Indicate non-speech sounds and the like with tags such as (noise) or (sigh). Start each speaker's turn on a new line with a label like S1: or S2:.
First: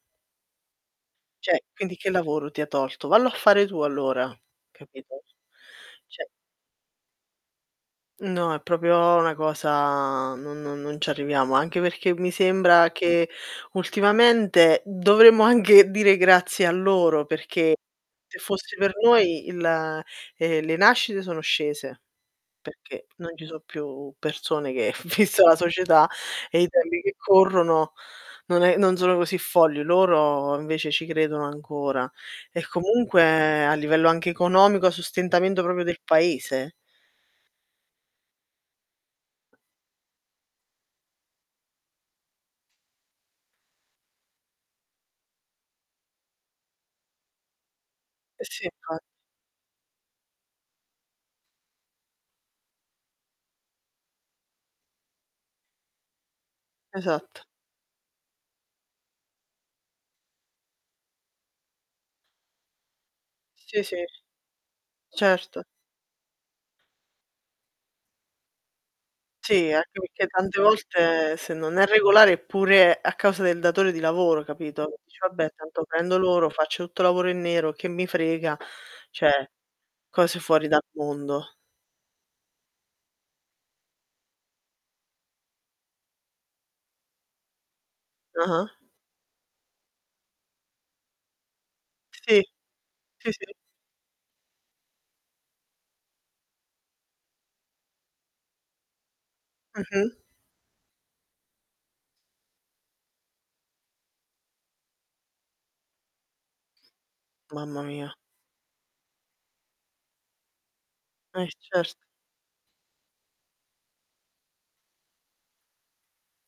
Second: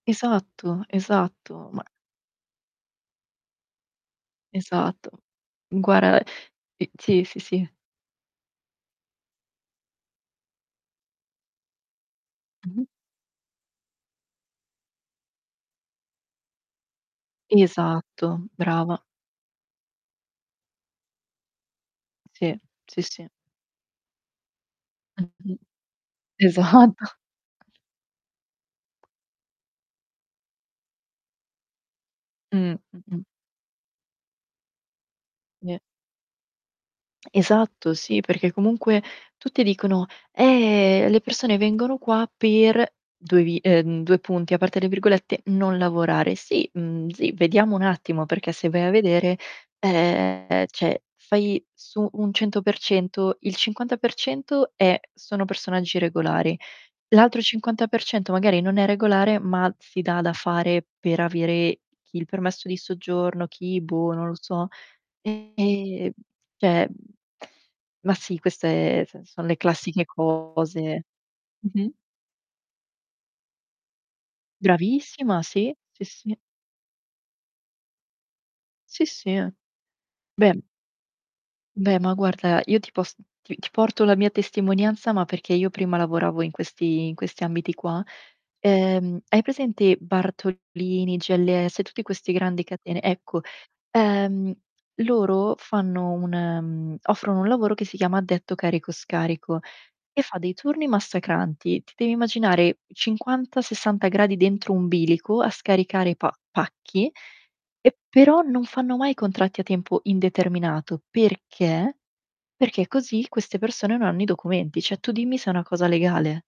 S1: Esatto,
S2: Cioè,
S1: esatto, ma
S2: quindi che lavoro ti ha tolto? Vallo a fare tu allora,
S1: Esatto,
S2: capito?
S1: guarda,
S2: Cioè
S1: i sì, sì, sì.
S2: No, è proprio 'na cosa non non non ci arriviamo, anche perché mi
S1: Mh-mh.
S2: sembra che, ultimamente, dovremmo anche dire grazie a loro, perché se
S1: Esatto,
S2: fossi per
S1: brava.
S2: noi, il ehm, le nascite sono scese,
S1: Sì, sì,
S2: perché,
S1: sì.
S2: non ci so' più persone che vista la
S1: (unintelligible)
S2: società e i tempi
S1: Esatto.
S2: che corrono, non è non sono così folli; loro invece ci credono ancora, e
S1: Mh, mh-mh.
S2: comunque, a livello anche economico, sostentamento
S1: Ve
S2: proprio del Paese.
S1: Esatto, sì, perché comunque tutti dicono: "Eh, le persone vengono qua per" 2 vi ehm, 2 punti, aperte le virgolette, "non lavorare". Sì, uhm, sì, vediamo un attimo,
S2: Eh
S1: perché
S2: si,
S1: se vai a
S2: infatti.
S1: vedere, ehm cioè fai su un 100%, il 50% è sono personaggi regolari; l'altro
S2: Esatto.
S1: 50% magari non è regolare, ma si dà da fare, per avere chi il permesso di soggiorno, chi,
S2: Sì, sì.
S1: boh, non lo so.
S2: Certo.
S1: Ehm cioè, mhmm, ma sì, questa è nel sens son le
S2: Sì, anche
S1: classiche
S2: perché tante
S1: cose.
S2: volte se non è
S1: Mh-mh.
S2: regolare, è pure a causa del datore di lavoro, capito? Dice:
S1: Bravissima,
S2: "Vabbè
S1: sì.
S2: tanto
S1: Sì,
S2: prendo
S1: si.
S2: loro, faccio tutto lavoro in nero, che mi frega"
S1: Sì, si,
S2: cioè
S1: eh.
S2: cose
S1: Beh
S2: fuori dal mondo.
S1: Beh, ma guarda, io ti pos ti ti porto la mia testimonianza, ma perché io prima lavoravo in questi in questi ambiti qua.
S2: Ah-ah.
S1: Ehm, hai presente Bartolini, GLS, tutti questi
S2: Sì.
S1: grandi catene?
S2: Sì,
S1: Ecco,
S2: sì.
S1: ehm, loro fanno un ehm, offrono un lavoro che si chiama addetto carico-scarico,
S2: Mh-mh.
S1: e fa dei turni massacranti. Ti devi immaginare 50, 60 gradi dentro un bilico, a scaricare pa pacchi,
S2: Mamma
S1: e
S2: mia.
S1: però non fanno mai contratti a tempo indeterminato.
S2: E cert
S1: Perché? Perché così queste persone non hanno i documenti; cioè tu dimmi se è una cosa legale.